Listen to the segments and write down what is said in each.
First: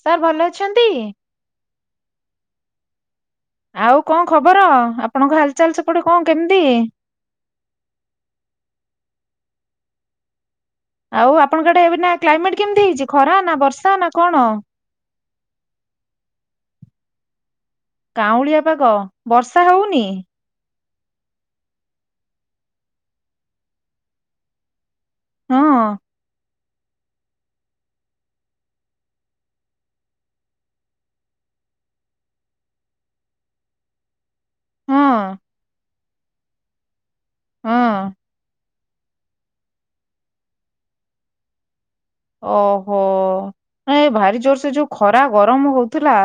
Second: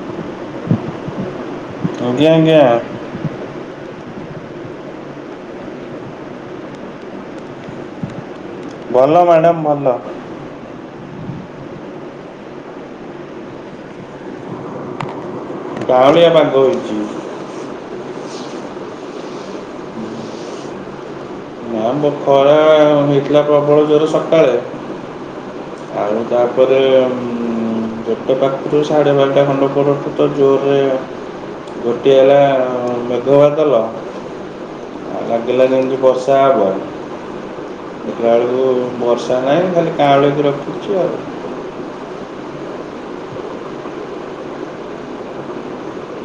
Sir ଭଲ ଅଛନ୍ତି। ଆଜ୍ଞା ଆଜ୍ଞା। ଆଉ କଣ ଖବର ଆପଣଙ୍କ ହାଲଚାଲ ସେପଟେ କଣ କେମିତି। ଭଲ ମ୍ୟାଡ଼ମ୍ ଭଲ। ଆଉ ଆପଣଙ୍କ ଆଡେ ଏବେ ନା କ୍ଲାଇମେଟ କେମିତି ହେଇଛି ଖରା ନା ବର୍ଷା ନା କଣ। କାଉଁଳିଆ ପାଗ ହେଇଚି। କାଉଁଳିଆ ପାଗ ବର୍ଷା ହଉନି। ନା ବ ଖରା ହେଇଥିଲା ପ୍ରବଳ ଜୋରେ ସକାଳେ ହଁ ଆଉ ତା ପରେ ଗୋଟେ ପାଖରୁ ସାଢ଼େ ବାରଟା ଖଣ୍ଡ ପରଠୁ ତ ଜୋରେ ଘୋଟି ଆଇଲା ମେଘବାଦଲ। ହଁ ଲାଗିଲା ଯେମିତି ବର୍ଷା ହବ ହଁ ଦେଖିଲା ବେଳକୁ ବର୍ଷା ନାହିଁ ଖାଲି କାଁଳକି ରଖିଛି ଆଉ। ଓହୋ ନାଇଁ ଭାରି ଜୋରସେ ଯୋଉ ଖରା ଗରମ ହଉଥିଲା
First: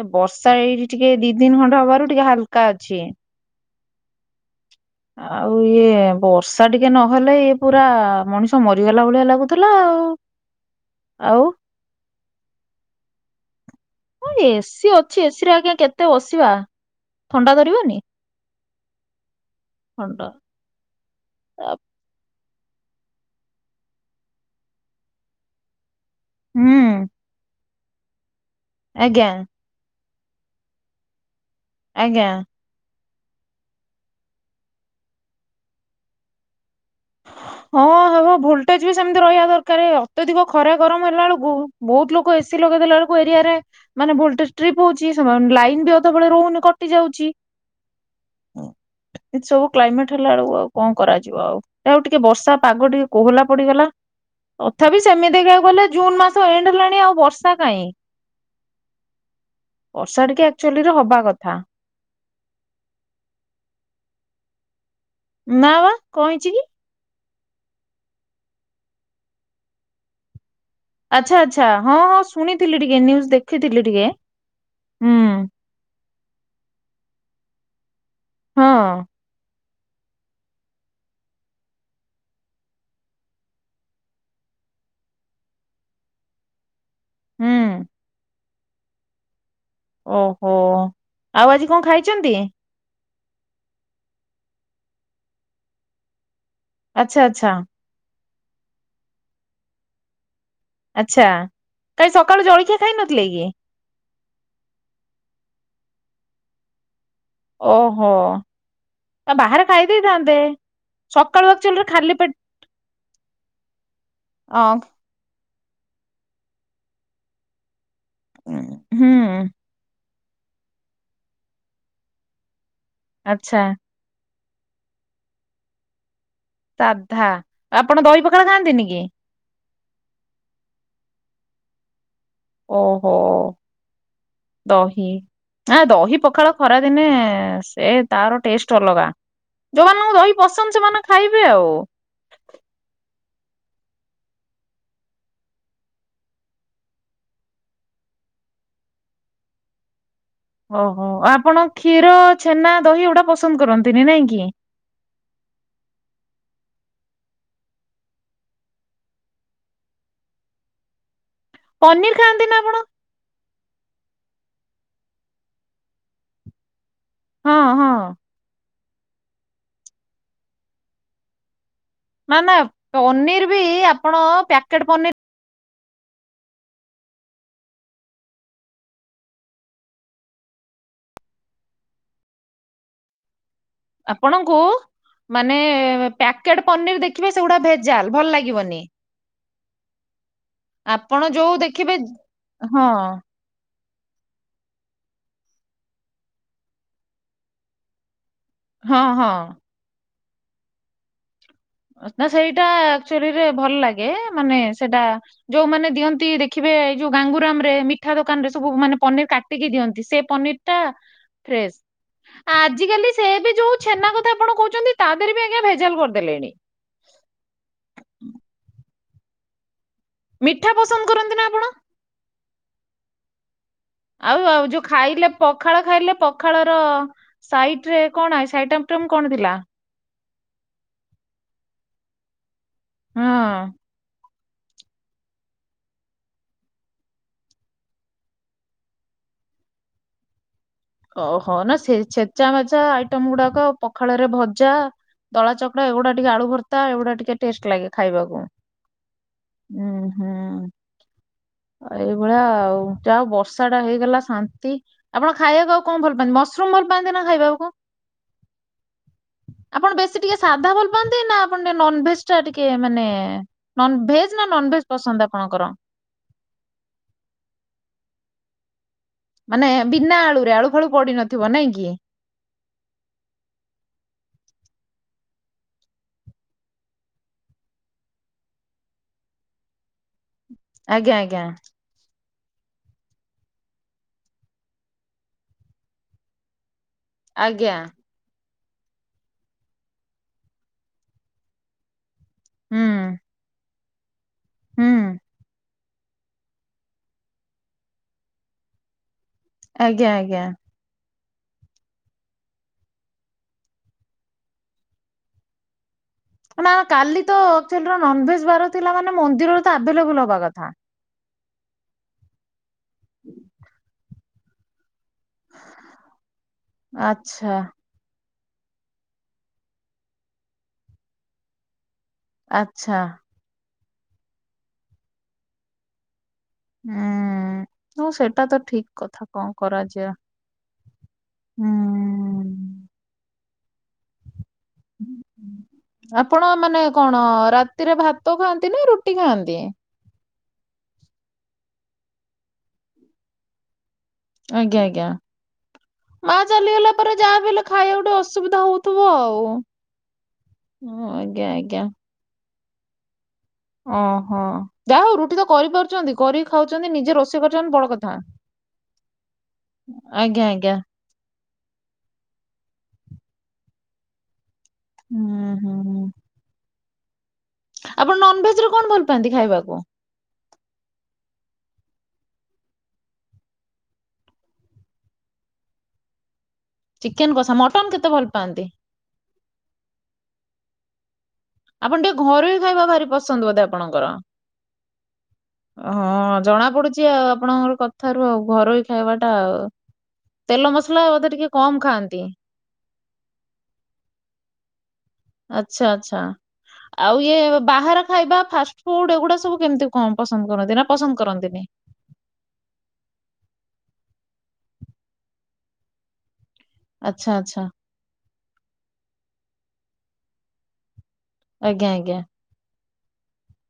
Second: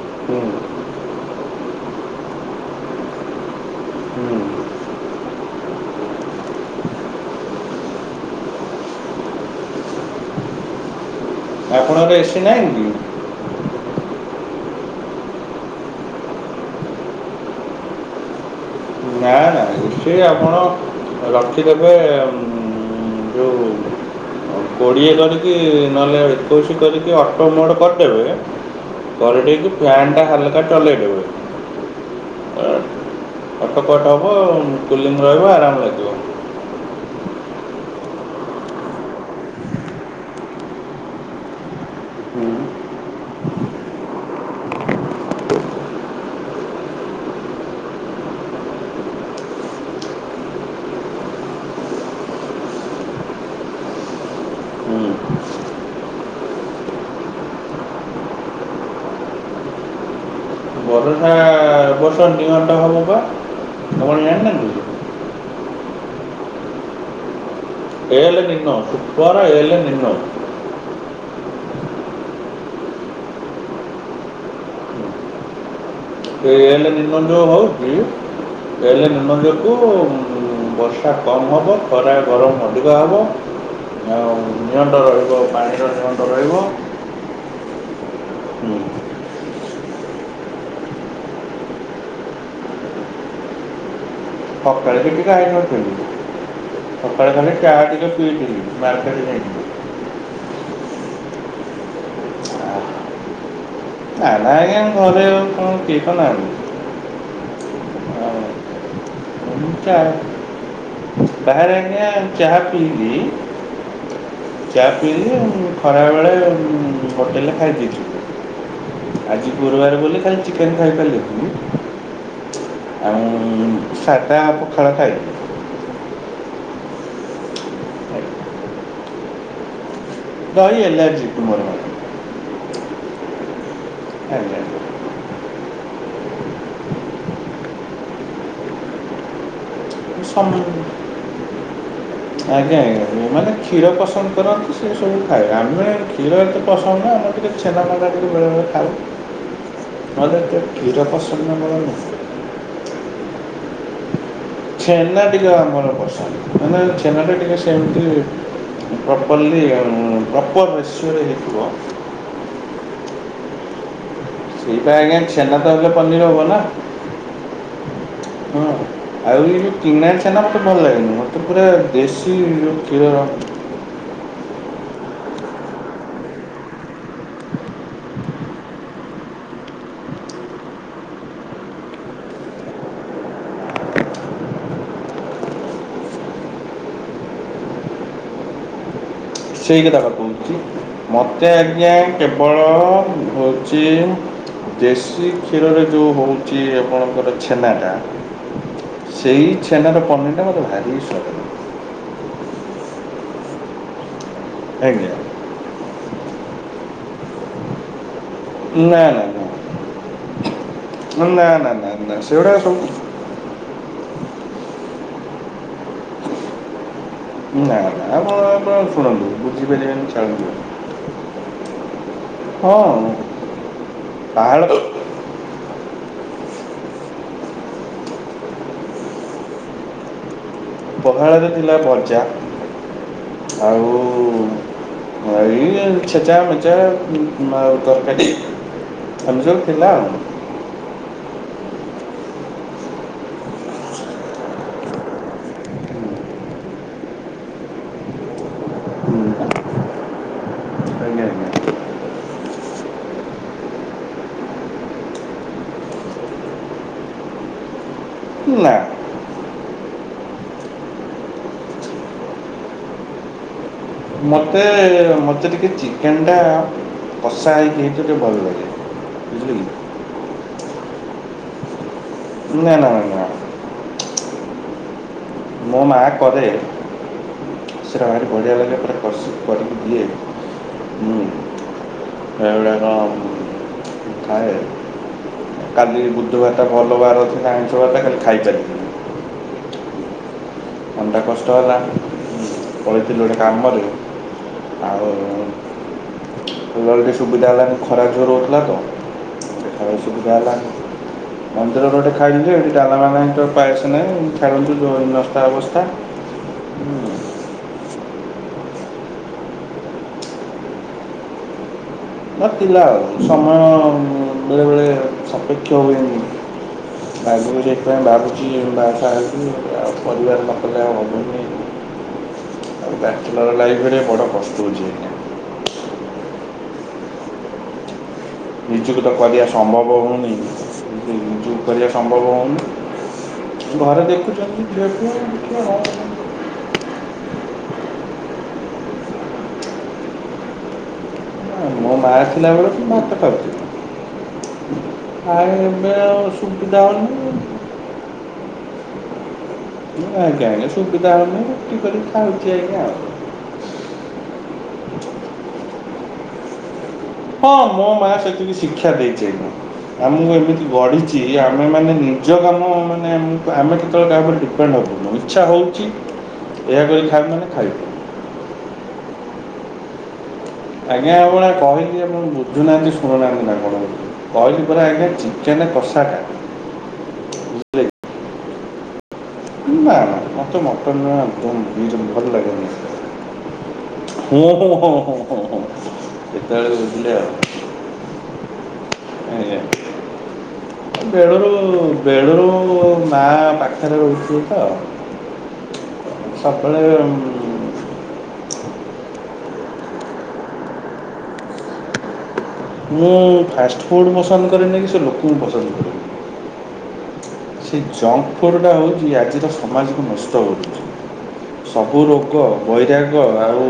ଏ ହୁଁ ବର୍ଷା ଏଇଠି ଟିକେ ଦି ଦିନ ଖଣ୍ଡ ହବାରୁ ଟିକେ ହାଲକା ଅଛି। ହୁଁ ଆଉ ଇଏ ବର୍ଷା ଟିକେ ନହଲେ ଇଏ ପୁରା ମଣିଷ ମରିଗଲା ଭଳିଆ ଲାଗୁ ଥିଲା ଆଉ ଆଉ। ଆପଣଙ୍କ ଘରେ ଏସି ନାହିଁ କି? ହଁ ଏସିି ଅଛି ଏସି ରେ ଆଜ୍ଞା କେତେ ବସିବା ଥଣ୍ଡା ଧରିବନି। ନା ନା ଏସି ରେ ଥଣ୍ଡା ଆପଣ ତା ରଖିଦେବେ ଉଁ ଯୋଉ କୋଡ଼ିଏ କରି ରିକି ନହେଲେ ହୁଁ ଏକୋଇଶି କରିକି ଅଟୋ ମୋଡ୍ କରିଦେବେ ଆଜ୍ଞା କରିଦେଇକି ଫ୍ୟାନ୍ ଟା ହାଲକା ଚଲେଇ ଦେବେ। ଆଜ୍ଞା। ଅଟକଟ ହବ କୁଲିଙ୍ଗ ରହିବ ଆରାମ ଲାଗିବ। ହଁ ହବ ଭୋଲଟେଜ ବି ସେମିତି ରହିବା ଦରକାର ଅତ୍ୟଧିକ ଖରା ଗରମ ହେଲା ବେଳକୁ ବହୁତ ଲୋକ ହୁଁ ଏସି ଲଗେଇଦେଲା ବେଳକୁ ଏରିଆରେ ମାନେ ଭୋଲଟେଜ୍ ଟ୍ରିପ୍ ହଉଛି ସେମାନେ ଲାଇନ ବି ଅଧବେଳେ ରହୁନି କଟି ଯାଉଛି। ଏ ସବୁ କ୍ଲାଇମେଟ ହେଲା ବେଳକୁ ଆଉ କଣ କରାଯିବ ଆଉ। ଯାହା ହଉ ଟିକେ ବର୍ଷା ପାଗ ଟିକେ କୋହଲା ପଡିଗଲା। ତଥାପି ସେମିତି କବାକୁ ଗଲେ ଜୁନ ମାସ ଏଣ୍ଡ ହେଲାଣି ଆଉ ବର୍ଷା କାହିଁ। ବର୍ଷା ଟିକେ ଆକ୍ଚୁଆଲି ରେ ହବା ବରଟା କଥା। ଏ ବର୍ଷ ନିଅଣ୍ଟ ହବ ବା। ଭଉଣି ଜାଣି ନାହାନ୍ତି। ନା ବା କନ୍ ହେଇଚି କି? El Nino super El Nino. ଆଚ୍ଛା ଆଚ୍ଛା ହଁ ହଁ ଶୁଣିଥିଲି ଟିକେ ନ୍ୟୁଜ ଦେଖିଥିଲି ଟିକେ ହୁଁ। ସେ ଏଲେ ନିନୋ ଯୋଉ ହଉଛି ହଁ ଏଲେ ନିନୋ ଯୋଗୁ ବର୍ଷା କମ୍ ହବ ଖରା ଗରମ ଅଧିକା ହେବ। ଆଉ ନିଅଣ୍ଟ ରହିବ ପାଣିର ନିଅଣ୍ଟ ରହିବ। ହୁଁ। ହୁଁ। ଓହୋ ଆଉ ଆଜି କଣ ଖାଇଛନ୍ତି ସକାଳେ କିଛି ଖାଇନଥିଲି ଆଚ୍ଛା ସକାଳେ ଆଚ୍ଛା ଖାଲି ଚା ଟିକେ ପିଇଥିଲି ବରଟାରେ ଯାଇକି। ଆଚ୍ଛା କାଇଁ ସକାଳୁ ଜଳଖିଆ ଖାଇନଥିଲେ କି। ଛାଡ ଆଜ୍ଞା ଘରେ କଣ କେହି ତ ନାହାନ୍ତି। ଓହୋ। ଆଉ ଆ ବାହାରେ ମୁଁ ଖାଇ ଚା ଦେଇଥାନ୍ତେ ସକାଳୁ ବାହାରେ ଆକ୍ଚୁଲରେ ଆଜ୍ଞା ଖାଲି ପେଟ ଚାହା ଅ। ଗ୍ୟାସ ମିଲୁନେଇ ଖରାବେଳେ ହୋଟେଲରେ ଖାଇ ଦେଇଚି। ହୁଁ। ଆଜି ଗୁରୁବାର ବୋଲି ଖାଲି ଚିକେନ ଖାଇପାରିଲି ନି ଆଉ। ଆଚ୍ଛା। ସାଧା ପଖାଳ ଖାଇଦିଏ। ସାଧା ଆପଣ ଦହି ପଖାଳ ଖାଆନ୍ତିନି କି? ଦହି ଆଲଜିକ୍ ମୋର। ଓହୋ ଆଜ୍ଞା ଦହି ନା ଦହି ପଖାଳ ଖରାଦିନେ ସେ ତାର ଟେଷ୍ଟ ଅଲଗା। ଯୋଉ ମାନଙ୍କୁ ଦହି ସମ ପସନ୍ଦ ସେମାନେ ଖାଇବେ ଆଉ। ଆଜ୍ଞା ଆଜ୍ଞା ଯୋଉମାନେ କ୍ଷୀର ପସନ୍ଦ କରନ୍ତି ସେ ସବୁ ଖାଇବା ଆମେ କ୍ଷୀର ଏତେ ପସନ୍ଦ ନୁଁହ ଆମର ଟିକେ ଛେନାକାକରା ଟିକେ ବେଳେବେଳେ ଖାଉ ନହେଲେ କ୍ଷୀର ଓହୋ ପସନ୍ଦ ଆପଣ ଆମର କ୍ଷୀର ନୁହଁ ଛେନା ଦହି ଏଗୁଡା ପସନ୍ଦ କରନ୍ତିନି ନାଇଁ କି? ଛେନା ଟିକେ ମୋର ପସନ୍ଦ ମାନେ ଛେନାଟା ଟିକେ ସେମିତି ପ୍ରପଲି ପ୍ରପଲି ରେସିଓ ରେ ହେଇଥିବ ପନିର ଖାଆନ୍ତି ନା ଆପଣ? ସେଇଟା ଆଜ୍ଞା ଛେନାତ ହେଲେ ପନିର ହବ ନା। ହଁ ହଁ। ହଁ ଆଉ ଏଇ ଯେଉ କିଣା ଛେନା ମୋତେ ଭଲ ଲାଗେନା ମ। ପୁରା ନା ଦେଶୀ ନା ଯୋଉଁ କ୍ଷୀରର ପନିର ବି ଆପଣ ପ୍ୟାକେଟ୍ ପନିର ଆପଣଙ୍କୁ ମାନେ ପ୍ୟାକେଟ ପନିର ଦେଖିବେ ସେଗୁଡା ଭେଜାଲ ଭଲ ଲାଗିବନି। ସେଇ କଥାପା କହୁଛି ଆପଣ ମୋତେ ଯୋଉ ଆଜ୍ଞା ଦେଖିବେ କେବଳ ହଁ ହୋଉଛି ଦେଶୀ କ୍ଷୀରରେ ଯୋଉଁ ହଉଛି ଆପଣଙ୍କର ଛେନାଟା ହଁ ହଁ ସେଇ ଛେନାର ପନିରଟା ମୋତେ ଭାରି ସ୍ୱାଦ ଲାଗେ। ନା ସେଇଟା ଆକ୍ଚୁଲିରେ ଭଲ ଲାଗେ ମାନେ ସେଇଟା ଲାଗେ ଆଜ୍ଞା ଯୋଉମାନେ ଦିଅନ୍ତି ଦେଖିବେ ଯୋଉ ଗାଙ୍ଗୁରାମରେ ମି ମିଠା ଦୋକାନରେ ସବୁ ନା ମାନେ ନା ପନିର ନା କାଟିକି ଦିଅନ୍ତି ସେ ପନିରଟା ନା ନା ଫ୍ରେଶ। ନା ନା ସେଗୁଡ଼ାକ ସବୁ ଆଜିକାଲି ସେ ବି ଯୋଉ ଛେନା କଥା ଆପଣ କହୁଛନ୍ତି ତା ଦେହରେ ବି ଆଜ୍ଞା ଭେଜାଲ କରିଦେଲେଣି। ନା ନା ଆପଣ ଆପଣ ଶୁଣନ୍ତୁ ବୁଝିପାରିବେନି ଛାଡନ୍ତୁ। ମିଠା ପସନ୍ଦ କରନ୍ତି ନା ଆପଣ? ହଁ। ଆଉ ପାହାଳ ଆଉ ଯୋଉ ଖାଇଲେ ପଖାଳ ଖାଇଲେ ପଖାଳ ର ସାଇଟ ରେ କଣ ସାଇଟ ଆଇଟମ କଣ ଥିଲା? ପଖାଳରେ ଥିଲା ଭଜା ହଁ ଆଉ ଏଇ ଛେଚା ମେଚା ଆଉ ତରକାରି ଏମିତି ସବୁ ଥିଲା ଆଉ। ଓହୋ ନା ସେ ଛେଚା ମେଚା ଆଇଟମ ଗୁଡାକ ପଖାଳରେ ଭଜା ଦଳା ଚକଡଡ଼ା ଏଗୁଡା ଟିକେ ଆଳୁ ଭର୍ତା ଏଗୁଡା ଟିକେ ଟେଷ୍ଟ ଲାଗେ ଖାଇବାକୁ। ହୁଁ ହୁଁ। ଆଞା। ଏଇଭଳିଆ ଆଉ ଜା ହୋଉ ବର୍ଷାଟା ହେଇଗଲା ଶାନ୍ତି ଆପଣ ଖାଇବାକୁ ଆଉ କଣ ଭଲ ପାଆନ୍ତି ମସରୁମ ଭଲ ପାଆନ୍ତି ନା ଖାଇବାକୁ? ନା ଆପଣ ବେଶୀ ଟିକେ ସାଧା ଭଲ ପାଆନ୍ତି ନା ଆପଣ ଟିକେ ନନଭେଜ ଟା ଟିକେ ମାନେ ନ ଭେଜ ନା ନନ୍ ଭେଜ ପସନ୍ଦ ଆପଣଙ୍କର? ଚିକେନ ଟା କଶା ହେଇକି ହେଇଛି ଟିକେ ଭଲ ଲାଗେ। ବୁଝିଲେ ମାନେ କି ବିନା ଆଳୁରେ ଆଳୁ ଫାଳୁ ପଡି ନଥିବ ନାଇଁ କି। ନା ନା ନା। ମୋ ମା କରେ। ସେରା ଭାରି ବଢିଆ ଲାଗେ ପୁରା କଷି କି କରିକି ଦିଏ। ଆଜ୍ଞା ଆଜ୍ଞା। ସେଗୁଉଡା ଖାଏ କାଲି ବୁଧୁ ବାର ଟା ଭଲ ବାର ଥିଲା ଆଜ୍ଞା ଆଁଇଶ ବାର୍ ଟା ଖାଲି ଖାଇପାରି ଲିନି। ମନ ଟା କଷ୍ଟ ହେଲା ଉଁ ହୁଁ ପଳେଇଥିଲି ଗୋଟେ କାମରେ ଆଉ। ହୁଁ କୁଲର ସୁବିଧା ହେଲାନି ଖରା ଜୋର ହଉଥିଲା ତ। ଟିକେ ଖାଇବା ଆଜ୍ଞା ସୁବିଧା ଆଜ୍ଞା। ହେଲାନି। ମନ୍ଦିର ରେ ଗୋଟେ ଖାଇଲି ଯେ ସେଠି ଡାଲମା ନାଇଁ ତ ପାଏସ ନାହିଁ ଛାଡ଼ନ୍ତୁ ଜୋଉ ହିନ ସ୍ତା ଅବସ୍ଥା। ନା କାଲି ତ ଆକଚୁଆଲି ରେ ନନ୍ଭେଜ ବାର ଥିଲା ମାନେ ମନ୍ଦିରରେ ତ ଆଭେ ଲେବୁଲ ହବା କଥା। ନ ଥିଲା ଆଉ ସମୟ ବେଳେ ବେଳେ। ସପେକ୍ଷ ହୁଏ ନି ଆଗ ଆଚ୍ଛା ସେଥିପାଇଁ ମୁଁ ଭାବୁଚି ବା ସାଆ ହେବି ପରିବାର ନକଲେ ଆଉ ହବନି। ଆଉ ଆଚ୍ଛା ବ୍ୟାଚେଲର ଲାଇଫ୍ ରେ ବଡ ପ୍ରସ୍ତଉଚି ଏଇନା। ହୁଁ। ହଁ ସେଟା ତ ଠିକ ନିଯକୁ ତ କଥା କଣ କରିବା ସମ୍ଭବ କରାଯିବ ହଉନି କିନ୍ତୁ ନିଯୁକୁ କରିବା ସମ୍ଭବ ହୁଁ। ହଉନି। ଘରେ ଦେଖଛନ୍ତି ଝିଅ ଫିଅ ଦେଖୀବା ଘରେ ଆପଣ ମାନେ କଣ ରାତିରେ ଭାତ ଖାଆନ୍ତି ନା ରୁଟି ଖାଆନ୍ତି। ନାଇଁ ମୋ ମାଆ ଥିଲାବେଳେ ମୁଁ ଭାତ ଖାଉଥିଲି। ଆଜ୍ଞା ଆଜ୍ଞା ଆଉ ଏବେ ଆଉ ମା ସୁବିଧା ଚାଲିଗଲା ପରେ ଯାହା ହେଉନି ବି ହେଲେ ଖାଇଆକୁ ଟିକେ ଅସୁବିଧା ହଉ ଥିବ ଆଉ। ଆଜ୍ଞା ଆଜ୍ଞା ହଁ ସୁବିଧା ହଉନି ଆଜ୍ଞା ରୁଟି ଆଜ୍ଞା କରି ଖାଉଛି ଆଜ୍ଞା ଆଉ। ଓ ହୋ ଯା ହଉ ରୁଟି ତ କରି ପାରୁଛନ୍ତି କରିକି ଖାଉଛନ୍ତି ନିଜେ ରୋଷେ ହଁ ମୋ ମା ସେତିକି ଶିକ୍ଷା ଦେଇଛି ଆଜ୍ଞା ଆମକୁ ଏମିତି ଗଢ଼ିଚି। ଆମେ ମାନେ ନିଜ କାମ ମାନେ ଆମେ କେତେବେଳେ କାହା ଉପରେ ଡିପେଣ୍ଡ ଣ୍ଡ ହବୁନି ହୁଁ ଇଚ୍ଛା ହୁଁ ହଉଛି ହୁଁ ଏୟା କରି କି ଖାଇବୁ ମାନେ ଖାଇବୁ। ଆପଣ ନନ୍ଭେଜ ରେ କଣ ଭଲ ପାଆନ୍ତି ଖାଇବାକୁ। ଆଜ୍ଞା ଆପଣକୁ ବା କହିଲି ଆପଣ ବୁଝୁ ନାହାନ୍ତି ଶୁଣୁ ନାହାନ୍ତି ନା କଣ। କହିଲି ପରା ଆଜ୍ଞା ଚିକେନ କଷାଟା। ଚିକେନ କଷା ବୁଝିଲେ ମଟନ କେତେ ଭଲ ପାଆନ୍ତି। ନା ନା ମତେ ମଟନ୍ ଜମା ଆପଣ ଆଦୌ ବି ଟିକେ ଭଲ ଘରୋଇ ଲାଗେନା ଖାଇବା ଭାରି ପସନ୍ଦ ବୋଧେ ଆପଣଙ୍କର? ହୁଁ ହୁଁ ହଁ ହଁ। ହଁ ଜଣା ପଡୁଛି ଆଉ ଆପଣଙ୍କ ର କଥାରୁ ଆଉ ଘରୋଇ ଖାଇବା ଟା ଆଉ। ତେଲ ମସଲା ବୋଧେ ବେଳୁ ଟିକେ କମ ରୁ ଖାଆନ୍ତି ବେଳୁ ରୁ ମା ପାଖରେ ରହୁଥିଲୁ ତ। ଆଛା ଆଚ୍ଛା ସବୁବେଳେ ଆଉ ଇଏ ବାହାର। ଖାଇବା ଫାଷ୍ଟ ଫୁଡ ଏଗୁଡା ସବୁ କେମିତି କଁ ପସନ୍ଦ କରନ୍ତି ନା ପସନ୍ଦ କରନ୍ତିନି। ମୁଁ ଫାଷ୍ଟ ଫୁଡ଼୍ ପସନ୍ଦ କରେନି କି ସେ ଲୋକଙ୍କୁ ପସନ୍ଦ କରେନି। ଆଚ୍ଛା ଆଚ୍ଛା। ଜଙ୍କ ଫୁଡ୍ଟା ହେଉଛି ଆଜିର ସମାଜକୁ ନଷ୍ଟ କରୁଛି ଆଜ୍ଞା ସବୁ ଆଜ୍ଞା ରୋଗ। ବୈରାଗ ଆଉ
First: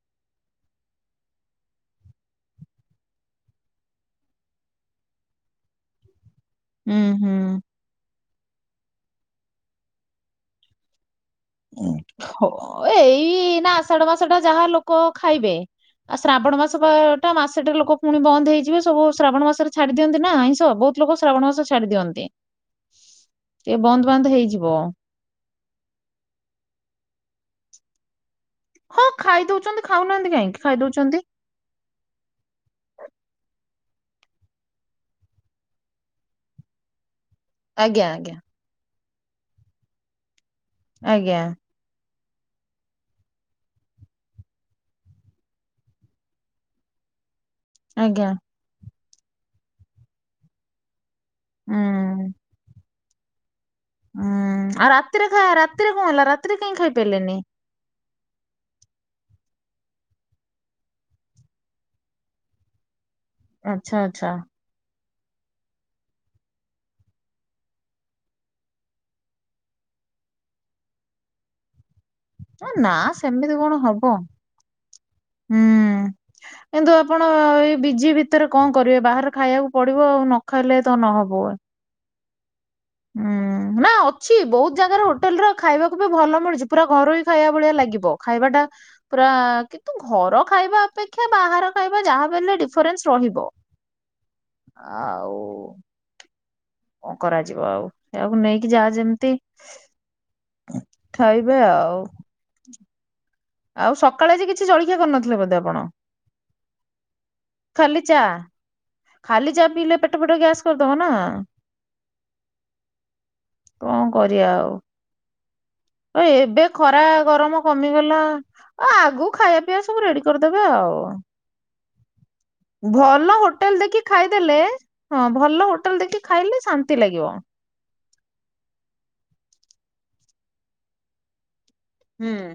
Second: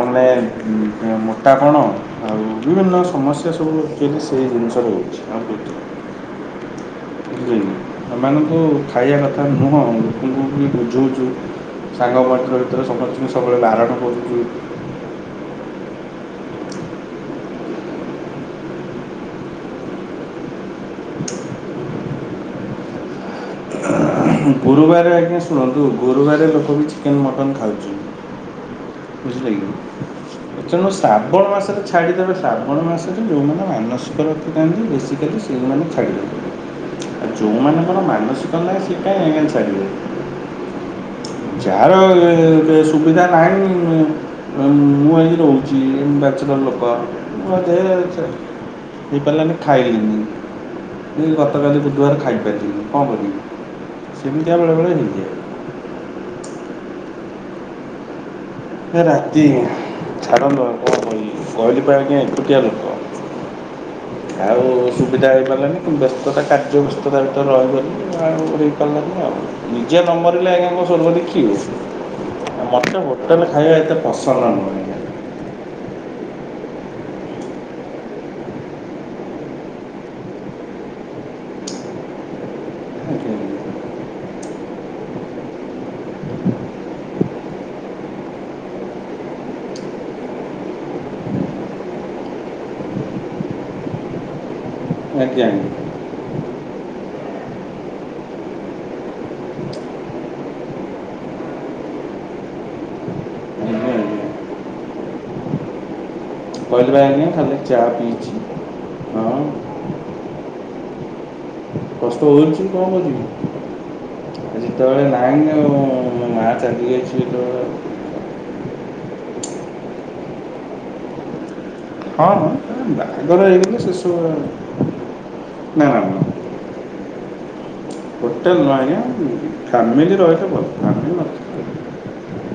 ମାନେ ମୋଟା ପଣ। ଆଉ ବିଭିନ୍ନ ସମସ୍ୟା ସବୁ ଆକଚୁଆଲି ସେଇ ଜିନିଷରୁ ହେଇଛି ଆଉ କିଛିନାଇ। ହୁଁ ହୁଁ। ବଝିହଉଛି ‌ନା ଏମାନଙ୍କୁ ଖାଇବା କଥା ନୁହଁ ଲୋକଙ୍କୁ ‌ଖାଲି ବୁଝଉଛୁ। ହୁଁ। ସାଙ୍ଗ ମାନଙ୍କ ହଁ ଭିତରେ ସମସ୍ତିଙ୍କୁ ସବୁବେଳେ ବାରଣ କରୁଛୁ। କଁ ଖାଇବେ। ଆଉ ଶ୍ରାବଣ ମାସ ବା ଟା ମାସେ ଟେ ଲୋକେ ପୁଣି ବନ୍ଦ ହେଇଯିବେ। ସବୁ ଶ୍ରାବଣ ମାସରେ ଛାଡି ଦିଅନ୍ତି ନା ଆଇଁଷ ବହୁତ। ଛି ଲୋକ ଶ୍ରାବଣ ମାସ ଛାଡି ଦିଅନ୍ତି। ଟିକେ ବନ୍ଦ ବାନ୍ଦ ହେଇଯିବ। ଗୁରୁବାର ଆଜ୍ଞା। ଶୁଣନ୍ତୁ ଗୁରୁବାର ଲୋକ ବି ଚିକେନ୍ ମଟନ୍ ଖାଉଛନ୍ତି। ହଁ ଖାଇ ବୁଝିଲେକି। ଦଉଛନ୍ତି ଖାଉନାହାନ୍ତି କାହିଁକି ଖାଇ ଆଚନ ଦଉଛନ୍ତି ଶ୍ରାବଣ ମାସରେ ଛାଡ଼ିଦେବେ ଶ୍ରାବଣ ମାସରେ ଯେଉଁମାନେ ମାନସିକ ରଖିଥାନ୍ତି ବେସିକାଲି ସେଇମାନେ ଛାଡ଼ଦିଅନ୍ତି। ଯୋଉମାନଙ୍କର ଆଜ୍ଞା ଆଜ୍ଞା ମାନସିକ ନାହିଁ। ସେ କାଇଁ ଆଜ୍ଞା ଛାଡିଵେ। ଆଜ୍ଞା। ଯାହାର ବେ ସୁବିଧା ନାହିଁ। ମୁଁ ଏଇ ରହୁଚି ବ୍ୟାଚଲର ଲୋକ। [unintelligible] ଆଜ୍ଞା ହେଇପାରିଲାନି ଖାଇଲିନି। ମୁଁ ଗତକାଲି ବୁଧବାର ହୁଁ। ଖାଇପାରିଲିନି। କଣ କରିବି ସେମିତିଆ ବେଳେ ବେଳେ ହେଇଯାଏ। ରାତୀରେ କଣ ହେଲା ରାତିରେ କାଇଁ ଖାଇପାରିଲେନି। ଏ ରାତି ଛାଡ଼ନ୍ତୁ ଆଉ କଣ କହିବି। କହିଲିପା ଆଜ୍ଞା ଏକୁଟିଆ ଲୋକ। ଆଚ୍ଛା ଆଚ୍ଛା ଆଉ ସୁବିଧା ହେଇପାରିଲାନି। କିନ୍ତୁ ବ୍ୟସ୍ତତା କାର୍ଯ୍ୟ ବ୍ୟସ୍ତତା ଭିତରେ ରହଗଲି ଆଉ ହେଇପାରିଲାନି ଆଉ। ନିଜେ ନମରିଲେ ଆଜ୍ଞା କଣ ସ୍ୱର୍ଗ ଦେଖିବେ। ନା ସେମିତି କଣ ହବ ପସନ୍ଦ ନୁହେଁ ଆଜ୍ଞା। ହୁଁ। କିନ୍ତୁ ଆପଣ ଏଇ ବିଜି ଭିତରେ କଣ କରିବେ ବାହାରେ ଖାଇବାକୁ ପଡିବ ଆଉ ନ ଖାଇଲେ ତ ନହବ। ହୁଁ। ଆଜ୍ଞା ଆଜ୍ଞା ନା ଅଛି ବହୁତ ଜାଗାରେ ହୋଟେଲେ ରେ ଖାଇବାକୁ ବି ଭଲ ମିଳୁଛି ପୁରା ଘରୋଇ ଖାଇବା ଭଳିଆ ଲାଗିବ ଖାଇବା ଟା ପୁରା କିନ୍ତୁ ଘର ଖାଇବା ଅପେକ୍ଷା ବାହାର ଖାଇବା ଯାହାବି ହେଲେ ଡିଫରେନ୍ସ ରହିବ। ଆଉ। ଆଜ୍ଞା ଆଜ୍ଞା ଆଜ୍ଞା କଣ କରାଯିବ ଆଉ ଏଆକୁ ନେଇକି ଯାହା ଯେମିତି। ଖାଇବେ ଆଉ। ଆଉ ସକାଳେ ଆଜି କିଛି ଜଳଖିଆ କରିନଥିଲେ ବୋଧେ ଆପଣ। କହିଲି ପା ଆଜ୍ଞା ଖାଲି ଚା ପିଇଛି। ହଁ ଖାଲି ଚା ପିିଇଲେ ପେ ଟ ଫେଟ ଗ୍ୟାସ୍ କରିଦବ ନା। କଷ୍ଟ ହୋଉଛି କଣ କଣ କରିଵି ଯେତେବେଳେ ନାହି ଆଉ। ଓ ମୋ ମା ଏବେ ଚାଲି ଖରା ଯାଇଛି ଗରମ କମି। ଯେତେବେଳେ ଏ ହେଲା ଆଗକୁ ଖାଇବା ପିଇବା ସବୁ ରେଡି କରିଦେବେ ଆଉ। ହଁ ହଁ ଭଲ ବାହାଘର ହେଇଗଲେ ହୋଟେଲେ ଦେଖି ଖାଇଦେଲେ ସେସବୁ ହଁ ଭଲ ନା ହୋଟେଲେ ନା ଦେଖି ନା ଖାଇଲେ ଶା ନ୍ତି ଲାଗିବ। ହୋଟେଲ ନୁହେଁ ଆଜ୍ଞା ଫ୍ୟାମିଲି ରହିଥିଲେ ଭଲ ଫାମିଲି ନ ହୁଁ।